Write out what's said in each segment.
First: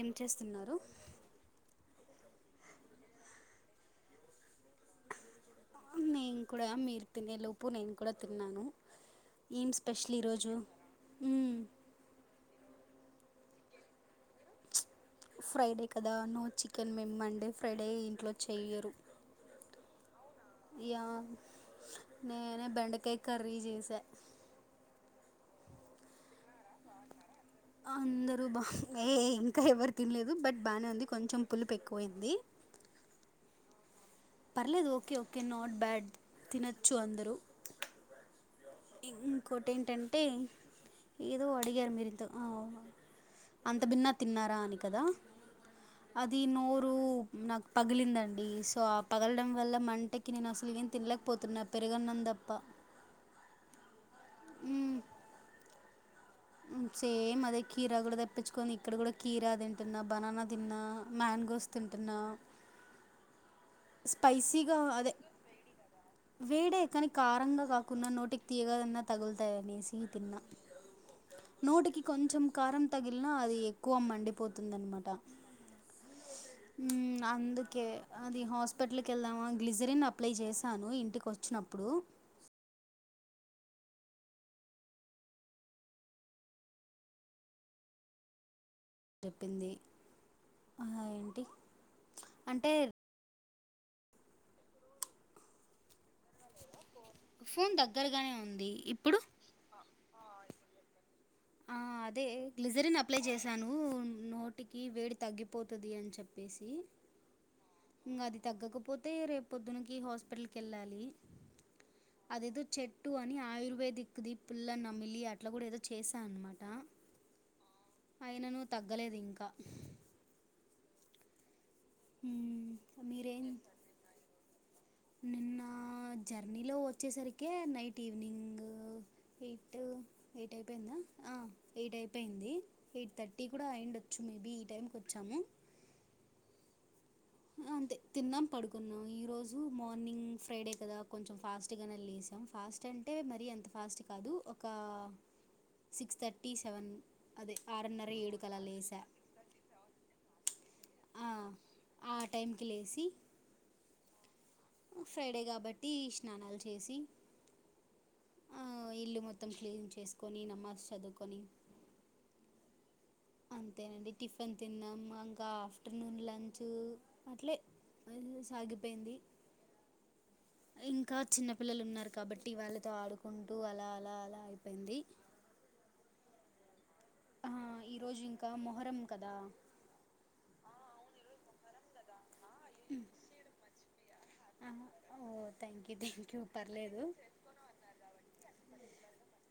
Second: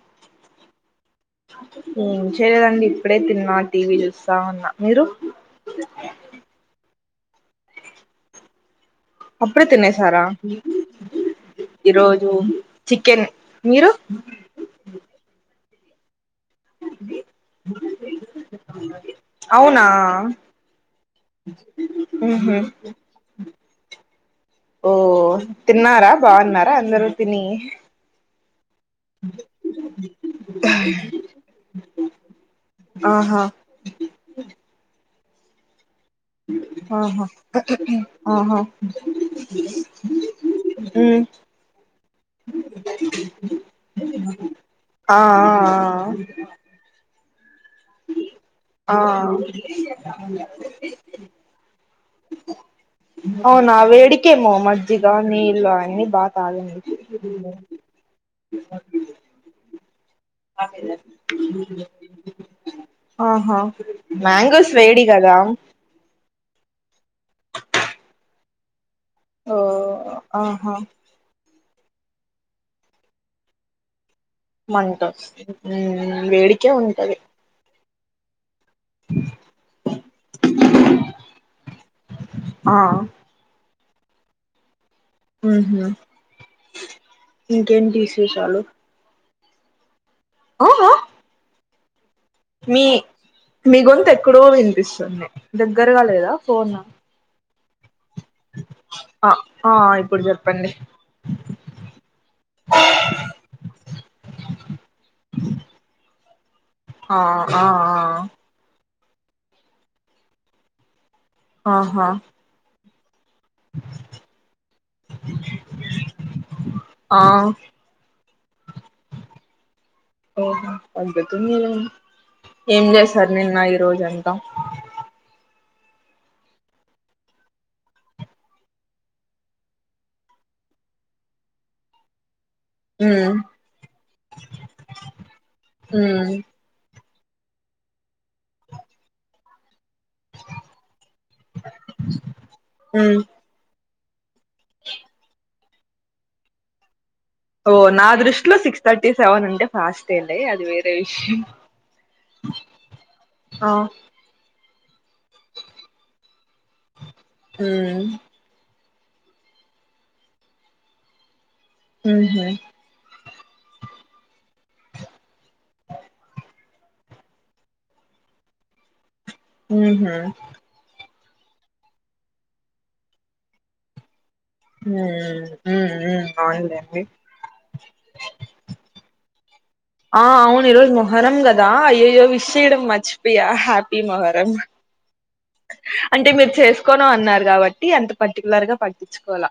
ఏం చేస్తున్నారు ఏం చేయలేదండి ఇప్పుడే తిన్నా టీవీ చూస్తా ఉన్నా మీరు నేను కూడా మీరు తినే లోపు నేను కూడా తిన్నాను అప్పుడే ఏం స్పెషల్ తినేశారా ఈరోజు మ్మ్ ఈరోజు చికెన్ మీరు ఫ్రైడే కదా నో చికెన్ మేమ్ మండే ఫ్రైడే ఇంట్లో చేయ్యరు అవునా యా ఉహు నేనే బెండకాయ కర్రీ జేసా ఓ తిన్నారా బాగున్నారా అందరు తిని రుబా ఏ ఇంకా ఎవరు తినలేదు బట్ బానే ఉంది కొంచెం పులుపు ఎక్కువయింది ఆహా పర్లేదు ఓకే ఓకే నాట్ బ్యాడ్ తినచ్చు ఆహా అందరూ ఆహా ఇంకోటి ఏంటంటే ఉమ్ ఏదో అడిగారు మీరు ఆహో అంత భిన్న తిన్నారా అని కదా ఆ అది నోరు నాకు పగిలిందండి సో ఆ పగలడం వల్ల మంటకి నేను అసలు ఇమి తినలేకపోతున్నా పెరుగన్నం తప్ప ఆ వేడికే మొ మ్మ్ మ్మజిగా నీళ్ళు తాగండి బా సేమ్ అదే కీరా కూడా తెప్పించుకని ఇక్కడ కూడా కీరా తింటున్న బనానా తిన్నా మ్యాంగోస్ ఆహా స్పైసి మ్యాంగోస్ గా వేడి అదే కదా వేడే కానీ క రంగా కాకుండా నోటికి తీయగాదన్నా ఓ తగులుతాయనేసి తిన్నా ఆహా నోటికి కొంచెం కారం తగిలిన అది ఎక్కువమ్మండి మంట ఉ వేడికే ఉంటది అందుకే అది హాస్పిటల్ కి వెళ్దామా గ్లిజరిన్ అప్లై చేశాను ఇంటికి వచ్చినప్పుడు ఆ ఉహ్ ఇంకేంటి విశేషాలు చెప్పింది ఆ హా అంటే మీ గొంతు ఎక్కడో వినిపిస్తుంది దగ్గరగా లేదా ఫోన్ ఫోన్ దగ్గరగానే ఉంది ఇప్పుడు ఆ ఆ ఇప్పుడు చెప్పండి ఆ అదే గ్లిజరీన్ అప్లై చేశాను నోటికి వేడి తగ్గిపోతది అని చెప్ అనేసి ఆ ఆ ఇంకా ఆ అది తగ్గకపోతే రేపు పొద్దుననికి హాస్పిటల్కి వెళ్ళాలి ఆహా అదేదో చెట్టు అని ఆయుర్వేదిక్ దీపుల నమిలి అట్లా కూడా ఏదో చేసి ఆ అయిన నువ్ తగ్గలేదు ఇంకా తగ్గుతుంది మ్మ్. ఏం చేశారు మీరేం నిన్న ఈ రోజ అంత ఆ జర్నీలో వచ్చేసరికి నైట్ ఈవినింగ్ ఎయిట్ ఎయిట్ అయిపోయిందా ఆ ఎయిట్ అయిపోయింది ఎయిట్ ఉమ్ థర్టీ కూడా అయిండొచ్చు మేబి ఈ టైంకి వచ్చాము ఉమ్ అంతే తిన్నాం పడుకున్నాం ఈ రోజు మార్నింగ్ ఫ్రైడే కదా కొంచెం ఫాస్ట్గా నే లెస్నమ్ ఫాస్ట్ అంటే ఉమ్ మరి అంత ఫాస్ట్ కాదు ఒకా సిక్స్ థర్టీ సెవెన్ అదే ఓ నా ఆరున్నర ఏడు దృష్ట్లో కలా సిక్స్ లేసా థర్టీ సెవన్ అంటే ఫాస్టేలే తెల్సి ఆ టైంకి లేసి ఆ ఫ్రైడే కాబట్టి స్నానాలు చేసి ఉమ్ అ ఇల్లు మొత్తం క్లీన్ చేసుకొని నమాస్ చదువుకొని ఉహ్ అంతేనండి టిఫిన్ తిన్నాము ఇంకా ఆఫ్టర్నూన్ లంచ్ అట్లే అది సాగిపోయింది ఉహు ఇంకా చిన్న పిల్లలు ఉన్నారు కాబట్టి వాళ్ళతో ఆడుకుంటూ అలా అలా అలా హు అయిపోయింది ఉ ఉ అవునలే అండి ఈరోజు ఇంకా మొహరం కదా ఆ అవును ఈ రోజు మొహరం కదా అయ్యోయ్యో విష్ చేయడం మర్చిపోయా హ్యాపీ మొహరం ఎం ఓ థ్యాంక్ యూ అంటే థ్యాంక్ యూ మీరు పర్లేదు చేసుకోను అన్నారు కాబట్టి అంత పర్టికులర్ గా పట్టిచుకోల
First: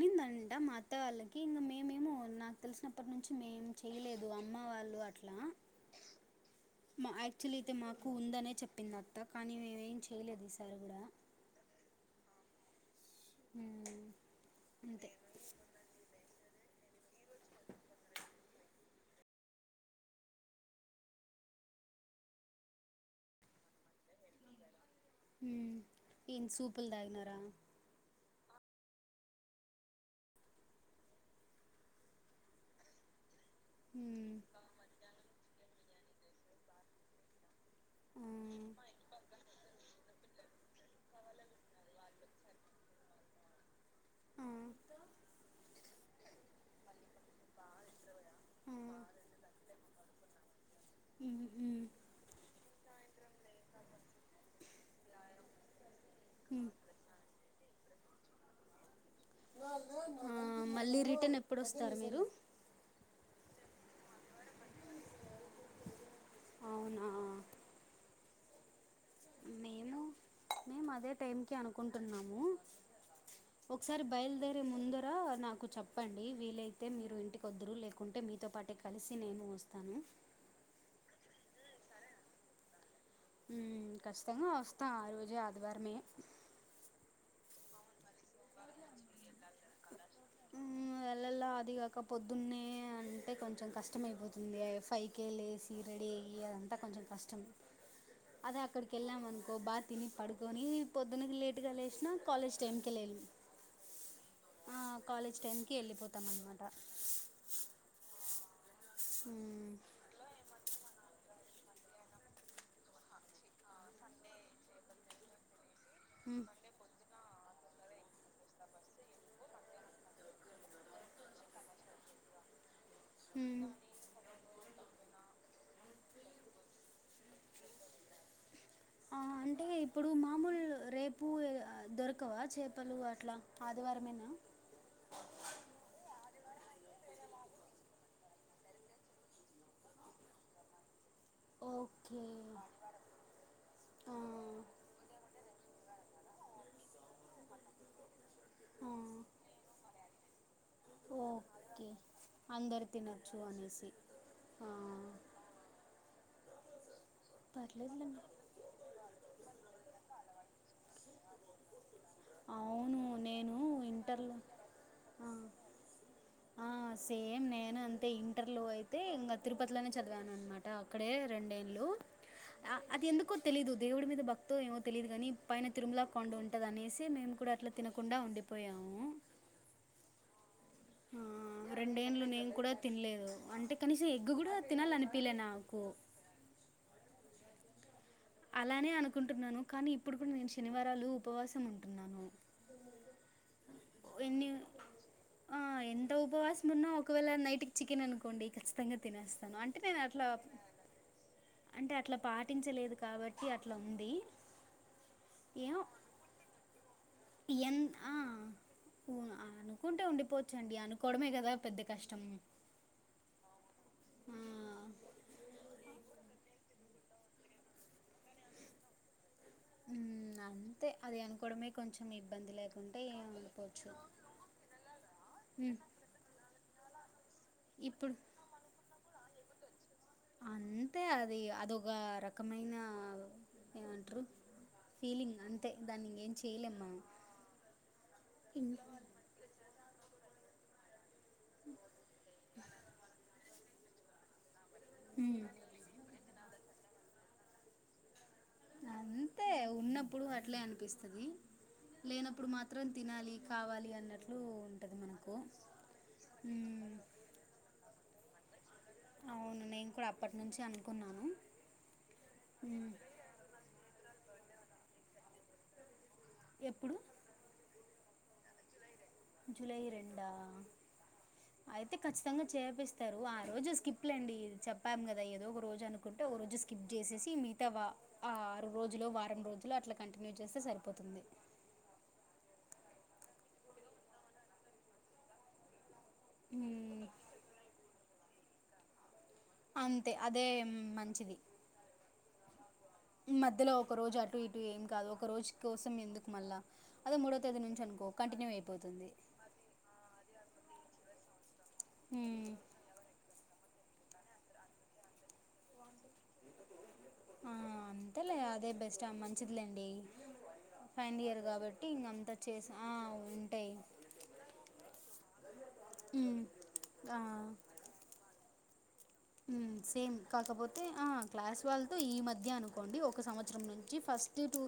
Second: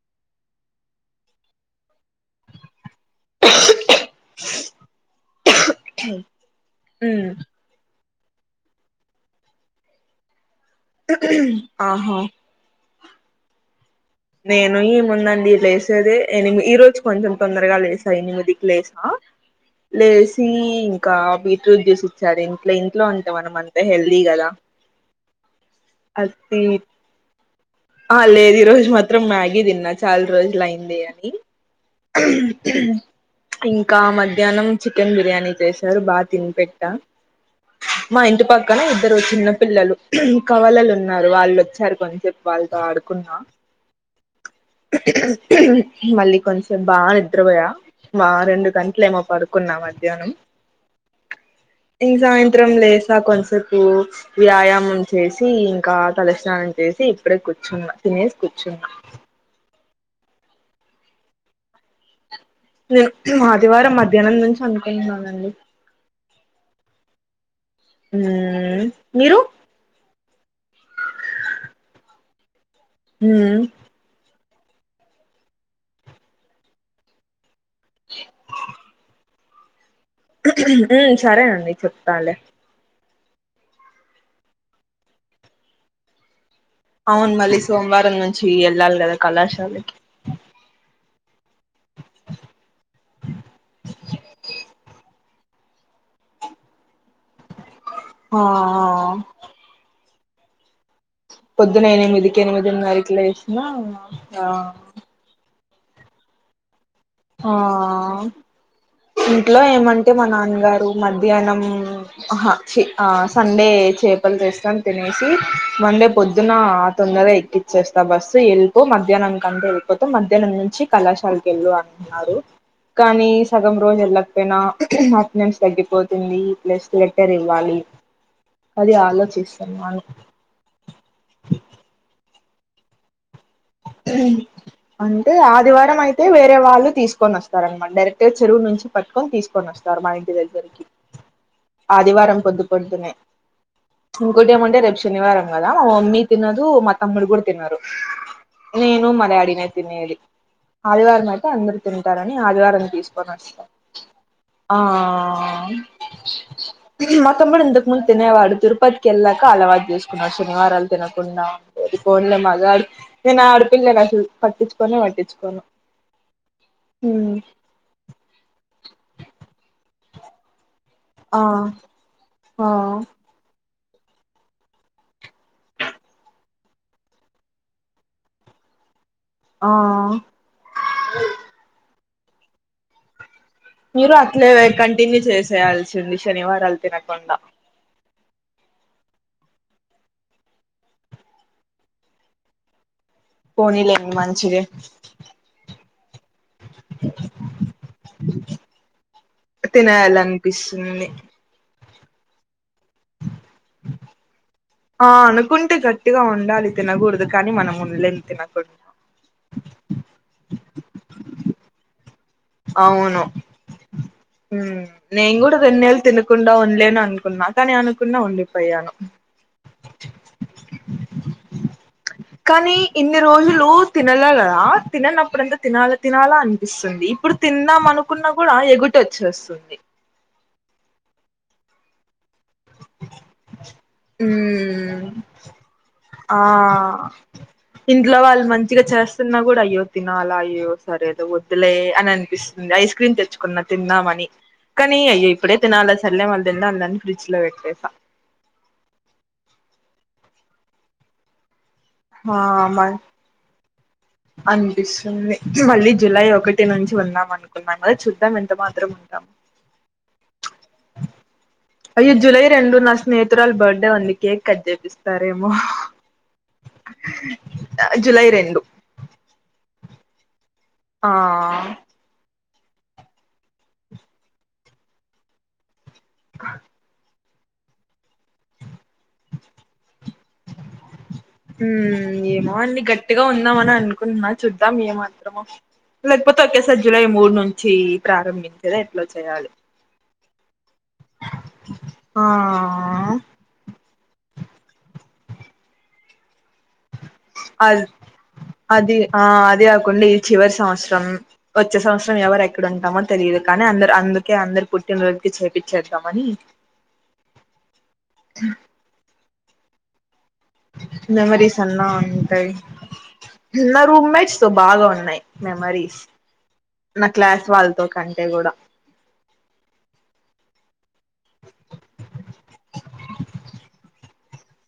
నిందంట మా అత్త వాళ్ళకి ఇంకా మేమేమో నాకు తెలిసినప్పటి నుంచి మేం చెయలేదు అమ్మ వాళ్ళు అట్లా ఉమ్ యాక్చువల్ అయితే మాకు ఉందనే చెప్పిందత్త కానీ మేమేం చేయలేదు ఈసారి కూడా ఆహా ఉ నేను ఈ ముందండి లేసేదే ఎనిమి ఈ రోజు కొంచెం తొందరగా లేసా ఎనిమిది కి లేసా లేసి ఇంకా బీట్రూట్ జ్యూస్ ఇచ్చారు ఇంట్లో ఇంట్లో అంటే మనం అంతే హెల్దీ కదా హు ఏన్ అది సూపల్ తాగినారా ఆ లేదు ఈ రోజు మాత్రం మ్యాగీ తిన్నా చాలా రోజులు అయింది అని ఇంకా మ్మ్. మధ్యాహ్నం చికెన్ బిర్యానీ చేశారు బాగా తినిపెట్ట మా ఆ, ఇంటి పక్కన ఇద్దరు చిన్న పిల్లలు కవలలు ఉన్నారు వాళ్ళు వచ్చారు కొని చెప్ప వాళ్ళతో ఆడుకున్నా ఆ, మళ్ళీ కొంచ్సేప్ బాగా నిద్రపోయా మా రెండు ఆ, గంట్లేమో పడుకున్నా మధ్యాహ్నం మ్మ్, మ్మ్, ఈ సాయంత్రం లేస్ ఇంకా కొంతసేపు వ్యాయామం చేసి ఇంకా తలస్నానం మ్మ్. చేసి కూర్చున్న తినేస్ కూర్చున్నా ఆ మళ్ళీ రిటర్న్ ఎప్పుడు వస్తారు మీరు నేను ఆదివారం మధ్యాహ్నం నుంచి అనుకుంటున్నానండి అవునా హ్ మేము మేము అదే టైం కి అనుకుంటున్నాము మ్మ్ ఒకసారి బయలుదేరి ముందర నాకు చెప్పండి వీలైతే మీరు ఇంటికి కొద్రు లేకుంటే మీతో పాటే కలిసి నేను వస్తాను సరేనండి చెప్తాలే ఉ కష్టంగా వస్తాం ఆ రోజు ఆదివారమే అవును మళ్ళీ సోమవారం నుంచి వెళ్ళాలి కదా కళాశాలకి వెళ్లాల అదిగాక పొద్దున్న అంటే కొంచెం కష్టమయిపోతుంది ఫైవ్ కే లేసి రెడీ అయ్యి అ అంతా కొంచెం కష్టం ఆ అదే అక్కడికి వెళ్ళామ అనుకో బా తిని పడుకొని పొద్దునకి లేటుగా పొద్దున లేసినా ఎనిమిదికి కాలేజ్ టైంకి ఎనిమిదినరకి వెళ్ళి లెసినా ఆ టెన్కి ఎల్లి పోతాం అన్నమాట ఆ ఇంట్లో ఏమంటే మా నాన్నగారు మ మధ్యాహ్నం ఆహా చి ఆ సండే చేపలు చేస్తాం తినేసి మండే పొద్దున అ తొందర ఎక్కి చేేస్తా బస్సు వెళ్ళి మధ్యాహ్నం కంటే వెళ్ళిపోత మధ్యాహ్నం నుంచి కళాశాలకు వెళ్ళు అంటున్నారు కానీ సగం రోజు వెళ్ళకపోయినా అటెండెన్స్ తగ్గిపోతు తుంది ప్లస్ లెటర్ ఇవ్వాలి అది ఆ అంటే ఆలోచిస్తున్నాను ఇప్పుడు మామూలు రేపు దొరకవా చేపలు అట్లా ఆదివారమేనా అంటే ఆదివారం అయితే వేర వాళ్ళు తీసుకొని వస్తారనమాట డైరెక్ట్గా చెరువు నుంచి పట్టుకొని తీసుకొని వస్తారు మా ఇంటి దగ్గరకి ఓకే ఆదివారం పొద్దుపొద్దున్నే ఇంకోటి ఆ ఏమంటే రేపు శనివారం కదా మా మమ్మీ తిన్నదు మా తమ్డు కూడా తిన్నరు ఆ నేను మ డాడీ నే తినేది ఆదివారం ఐతే అందరుూ ఓకే తింటారని ఆదివారం అందరు తీసుకోని తినొచ్చు వస్తాం అనేసి ఆ ఆ ఇది మొత్తం కూడా ఇంతకు ముందు పర్లేదులేండి తినేవాడు. తిరుపతికి వెళ్ళాక అలవాటు చేసుకున్నాచ్చు. శనివారాలు తినకుండా ఉంటే అది ఫోన్ లో మగాడు అవును నేను ఆడపిల్లని అసలు ఇంటర్లో పట్టించుకొని పట్టి చ్చుకోను అ సేమ్ నేను అంతే ఇంటర్లు అయితే ఇంకా తిరుపతిలోనే చదివాను అనమాట. అ అక్కడే ఆ రెండేళ్ళు ఆ అ అది ఎందుకో తెలీదు దేవుడి మీద భక్తి ఏమో తెలియదుగానీ పైన తిరుమలా కొండ ఉంటది అనేసి మేము కూడా అట్లా తినకుండా ఉండిపోయాము. అ ఆ ఆ నేన్లు నేను కూడా తినలేదు. అంటే కనీసం మీరు ఎగ్గు అట్లే కూడా కంటిన్యూ తినాలనిపిలే నాకు చేసేయాల్సి ఉంది శనివారాలు తినకుండా అలానే అనుకుంటున్నాను కానీ ఇప్పుడు కూడా నేను శనివారాలు ఉపవాసం ఉంటున్నాను. పోనీ లే ఎన్ని మంచిదే ఆ ఎంత ఉపవాసం ఉన్నా ఒకవేళ నైట్కి చికెన్ అనుకోండి ఖచ్చితంగా తినేస్తాను అంటే నేను అట్లా లన్ పిస్తుంది. అంటే అట్లా పాటించలేదు కాబట్టి అట్లా ఉంది. ఆ అనుకుంటే ఏమో గట్టిగా ఉండాలి తినకూడదు కానీ మనం ఎన్ ఆ ఉండలేం తినకుండా ఉ అనుకుంటే ఉండిపోవచ్చండి అనుకోవడమే పెద్ద కష్టం అవును ఆ మ్ నేను కూడా రెండు నెల్లు తిన కుండా ఉండలేను అనుకున్నా కానీ అనుకున్నా ఉండిపోయాను. ఉ అంతే అది అనుకోడమె కానీ ఇన్ని రోజులు తినలె కదా తిననప్పుడంతా ఉమ్, తినాలా తినాలా అనిపిస్తది. తిందాం ఇప్పుడు అనుకున్నప్పుడు ఆ ఎగుటు వచ్చేస్తుంది. అంతే అది అది ఒక రక ఉమ్ ఫీలింగ్ అంతే దాన్ని ఇంకేం ఆ చేయలేం మనం ఇంట్లో వాళ్ళు ఇన్ మంచిగా చేస్తున్న కూడా అయ్యో తినాలయ్యో సరే ఏదో వద్దులే అని అనిపిస్తుంది. ఐస్ క్రీమ్ తెచ్చుకున్న తిందామని కానీ అయ్య ఉమ్ ఇప్పుడే తినాల సర్లే మళ్ళీ తిందానన్ ఫ్రిడ్జ్ లో పెట్టు అంతే ఉన్నప్పుడు అట్లే అనిపిస్తది. లేనప్పుడు మాత్రం ఆ తినాలి కావాలి అని అనిపిస్తుంది. మళ్ళీ జులై ఒకటి నుంచి ఉమ్ ఉన్నాం అనుకున్నాం కదా చూద్దాం ఎంత మా త్రం అమ్ కున్నాను అయ్యో జులై రెండు నా స్నేహితురాలు బర్త్డే ఉంది కేక్ కట్ చేపిస్తారేమో ఎప్పుడు జులై రెండు జూలై రెండ ఆ చేపిస్తారు ఆ రోజు స్కిప్ లె అండి చెప్పాము కదా ఏదో ఒక రోజు అనుకుంటే ఓ రోజు స్కిప్ చేసి ఈ మితవా ఆ ఆరు రోజులు, వారం రోజులు అట్లా కంటిన్యూ చేస్తే సరిపోతుంది. ఉ ఏమో అండి గట్టిగా ఉందాము అని అనుకుంటున్నా చూద్దాం ఏమాత్రమో లేకపోతే ఒకేసారి జూలై మ్మ్ మూడు నుంచి ప్రారంభించేదా ఎట్లా చేయాలి. అంతే అదేమ్ ఆ మధ్యలో ఒక రోజు అటు ఇటు ఏం కాదు ఒక రోజు కోసం ఎందుకు మల్ల అద్ అది అయిపోతుంది ఆ అది ఆకొండి ఈ చివరి సంవత్సరం ఒచ్చే సంవత్సరం ఎవర్ మ్మ్ ఎక్కడ ఉంటామో తెలీదు కానీ అందరు అందుకే అందరు పుట్టినరోజుకి చెప్పిచేద్దమని ఆ అంతేలే అదే బెస్ట్ ఆమె మంచిదిలేండి ఫైనల్ ఇయర్ మెమరీస్ అన్నా కాబట్టి ఇంక అంతా ఉంటాయి చేసి ఆ ఉంటాయి నా రూమ్ మేట్స్ తో బాగా ఉన్నాయి మెమరీస్ ఉ నా క్లాస్ వాళ్ళతో కంటే కూడా ఉమ్ సేమ్ కాకపోతే ఆ క్లాస్ వాళ్ళతో ఈ టీటు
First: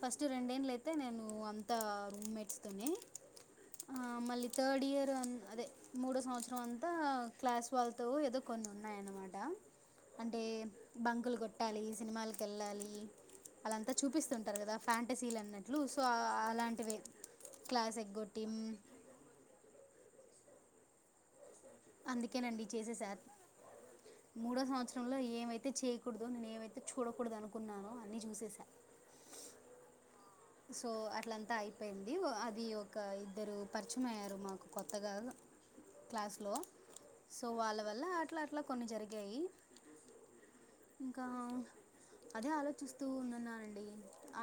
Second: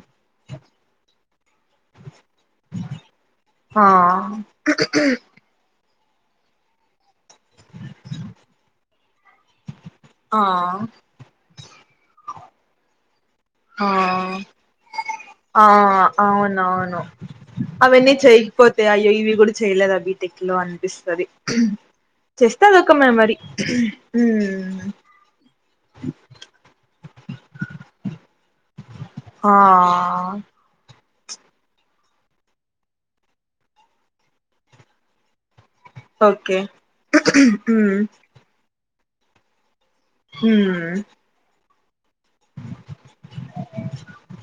ఫస్ట్ రెండేన్లు అయితే నేను అంత రూమె ట్స్ తోని ఆ మళ్ళీ థర్డ్ ఇయర్ అదే మూడో సంవత్సరం అంతా క్లాస్ వాళ్ళతో ఏదో కొన్ని ఉన్నాయ్ అన్నమాట అంటే ఆ బంకులు కొట్టాలి సినిమాలక్ ఎళ్ళాలి అళ్ళంతా చూపిస్తు ఆ ఉంటారు కదా ఫ్యాంటసీలు ఆ అన్నట్లు సో అలాంటివె అవునవును అవన్నీ చేయకపోతే అయ్యో ఇవి కూడా చేయలేదా బీటెక్ లో అన్పిస్తది చేస్తె అందుకేనండి అదొక చేసేసా మెమరి తె చేయకూడదు నే ఏవైతే చూడకూడదు అనుకున్నానో అన్ని చూసేసా ఆ సో అట్లంతా అయిపోయింది ఒ అది ఒక ఇద్దరు పరిచయం అయ్యారు మాకు కొత్తగా క్లాస్లో ఓకే సో వాళ్ళ మ్మ్ వల్ల అట్లా అట్లా కొన్ని జరిగాయి మ్మ్ ఇంకా అదే ఆలోచిస్తూ ఉన్నునానండి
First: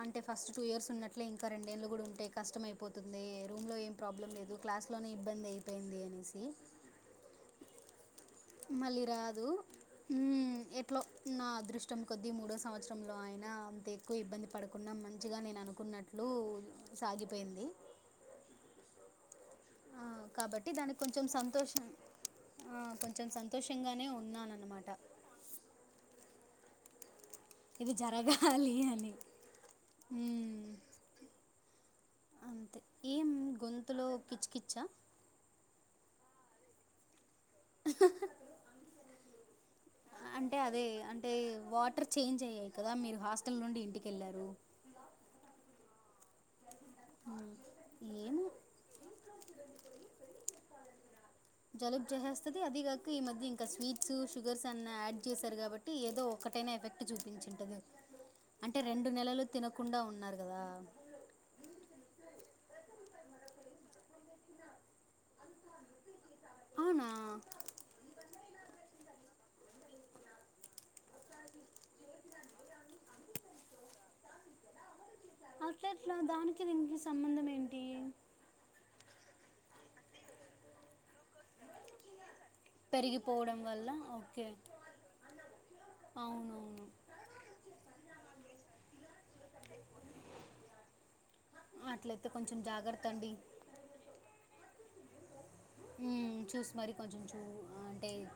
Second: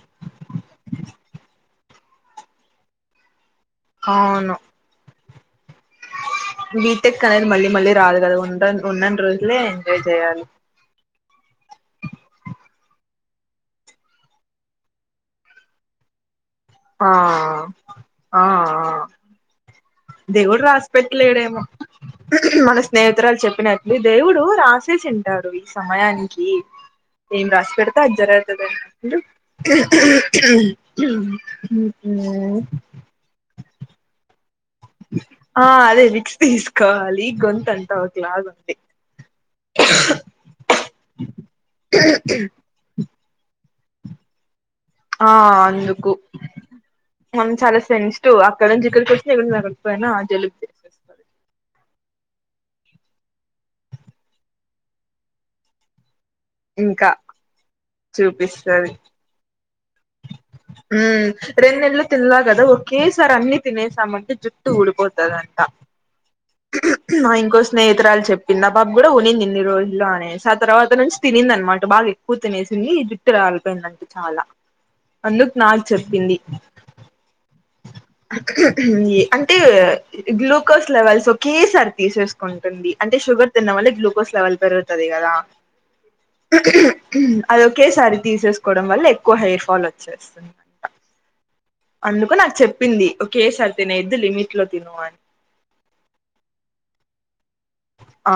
అంటే ఫస్ట్ టూ ఇయర్స్ ఉన్నట్లే ఇంకా రెన్ నేల్లు కూడా ఉంటయ్ కష్టం అయిపోతుంది రూమ్ లో ఏం ప్రాబ్లం లేదు అవును క్లాస్ లోనే ఇబ్బంది అయిపోయింది అనేసి బీటెక్ కనేది మళ్ళీ మళ్ళీ రాదు కద ఉ ఉ ఉన్నన్ని రోజులే ఎంజాయ్ చేయాలి పలక్ణ ఆ అదృష్టం కొద్ద్దీ మూడో సంవత్సరంలో ఆయన అంత ఎక్కువ ఇబ్బంది పడుకున్నా మంచిగా నేను అనుకున్నట్లు ఆ సాగిపోయింది ఆ ఆ దేవుడు కాబట్టి రాసి దానికి కొంచెం పెట్టలేడేమో సంతోషం ఆ, మన కొంచెం స్నేహితురాలు చెప్పినట్లి సంతోషంగానే దేవుడు ఉన్నానన్నమాట రాసేసింటారు ఈ సమయానికి ఏం రాసి ఇది పెడతా అది జరగాలి జరతదని అని ఇంకేమి మ్మ్. తులో కిచ్ కిచ్ ఆ అదే ఫిక్స్ తీసుకోవాలి గొంతంతా ఒకలాగుంది అంటే అదే అంటే వాటర్ చేంజ్ అయ్యాయి కదా మీరు హాస్ తల్ నుండి ఇంటికెళ్ళారు ఆ అందుకు మ్మ్. మనం చాలా సెన్సిటివ్ ఏమో అక్కడ నుంచి ఇక్కడికి వస్తె జకపోయినా ఆ జలుబే జలుబ్ జెసేస్తది అదే కాక ఈ మధ్య ఇంకా స్వీట్స్ షుగర్స్ అన్నా యాడ్ చేశారు కాబట్టి ఏదో ఒకటైనా ఎఫెక్ట్ ఇంకా చూపించింటది అంటే చూపిస్తది రెండు నెలలు తినకుండా ఉన్నారు కదా రెండు నెలలు తిన్నా కదా ఒకేసారి అన్ని తినేసామంటే జుట్టు ఊడిపోతదంట అవునా నా ఇంకో స్నేహితురాలు చెప్ పింది ఆ పాప కూడా ఉనింనింది ఇన్ని రోజులు అనేసి ఆ తర్వాత నుంచి తినింది అనమాట బాగా ఎక్కువ తినేసింది ఈ జుట్ రాలిపోయిందండి చాలా అందుకు నాకు అట్లెట్ల చెప్పింది దానికి దీనికి సంబంధం ఏంటి అంటే గ్లూకోస్ లెవెల్స్ ఒకే సారి తీసే ఉంటుంది అంటే షుగర్ పెరిగిపోవడం తిన్నడం వల్ల వల్లే గ్లూకోస్ ఓకే లెవెల్ పెరుగుతది కదా అవునవును అది ఒకేసారి తీసేసుకోవడం వల్ల ఎక్ ఎక్కువ హెయిర్ ఫాల్ వచ్చేస్తుంది ఇంకా అట్లయితే అందుకు నాకు కొంచెం జాగ్రత్త చెప్పింది అండి ఒకే సారి తినేద్దు లిమిట్ లో తిను అని ఉ చూసి మరి కొంచెం చూ అంటే ఆ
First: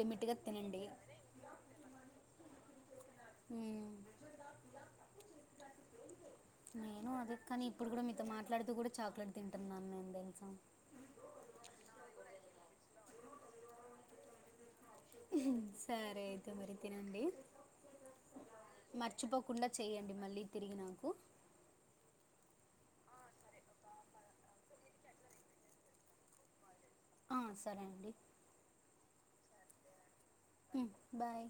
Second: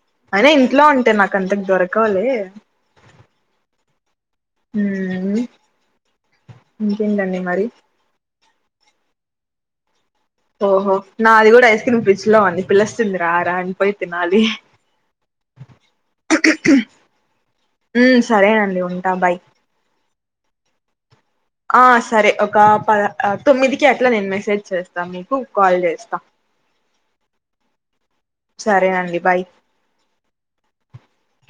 లిమిట్గా అయినా తినండి ఇంట్లో అంటే నాకు అంతకు దొరకవులే ఉమ్ ఊ నేను అదే కానీ ఇప్పుడు కూడా మీతో మాట్లాడుతూ కూడా చాక్లెట్ తింటున్నాను నేను తెలుసా ఓహో నాది కూడా ఐస్ క్రీమ్ ఫ్రిజ్ లో అంది పిల్లొస్తుంది రా రా అనిపోయి తినాలి సరే అయితే మరి తినండి ఉ సరే అండి ఉంటా బాయ్ మర్చిపోకుండా చేయండి మళ్ళీ తిరిగి నాకు ఆ సరే ఒక ప తొమ్మిదికి అట్లా నేను మెసేజ్ చేస్తాను మీకు కాల్ చేస్తా ఆ సరే అండి సరేనండి బాయ్ ఉమ్, బాయ్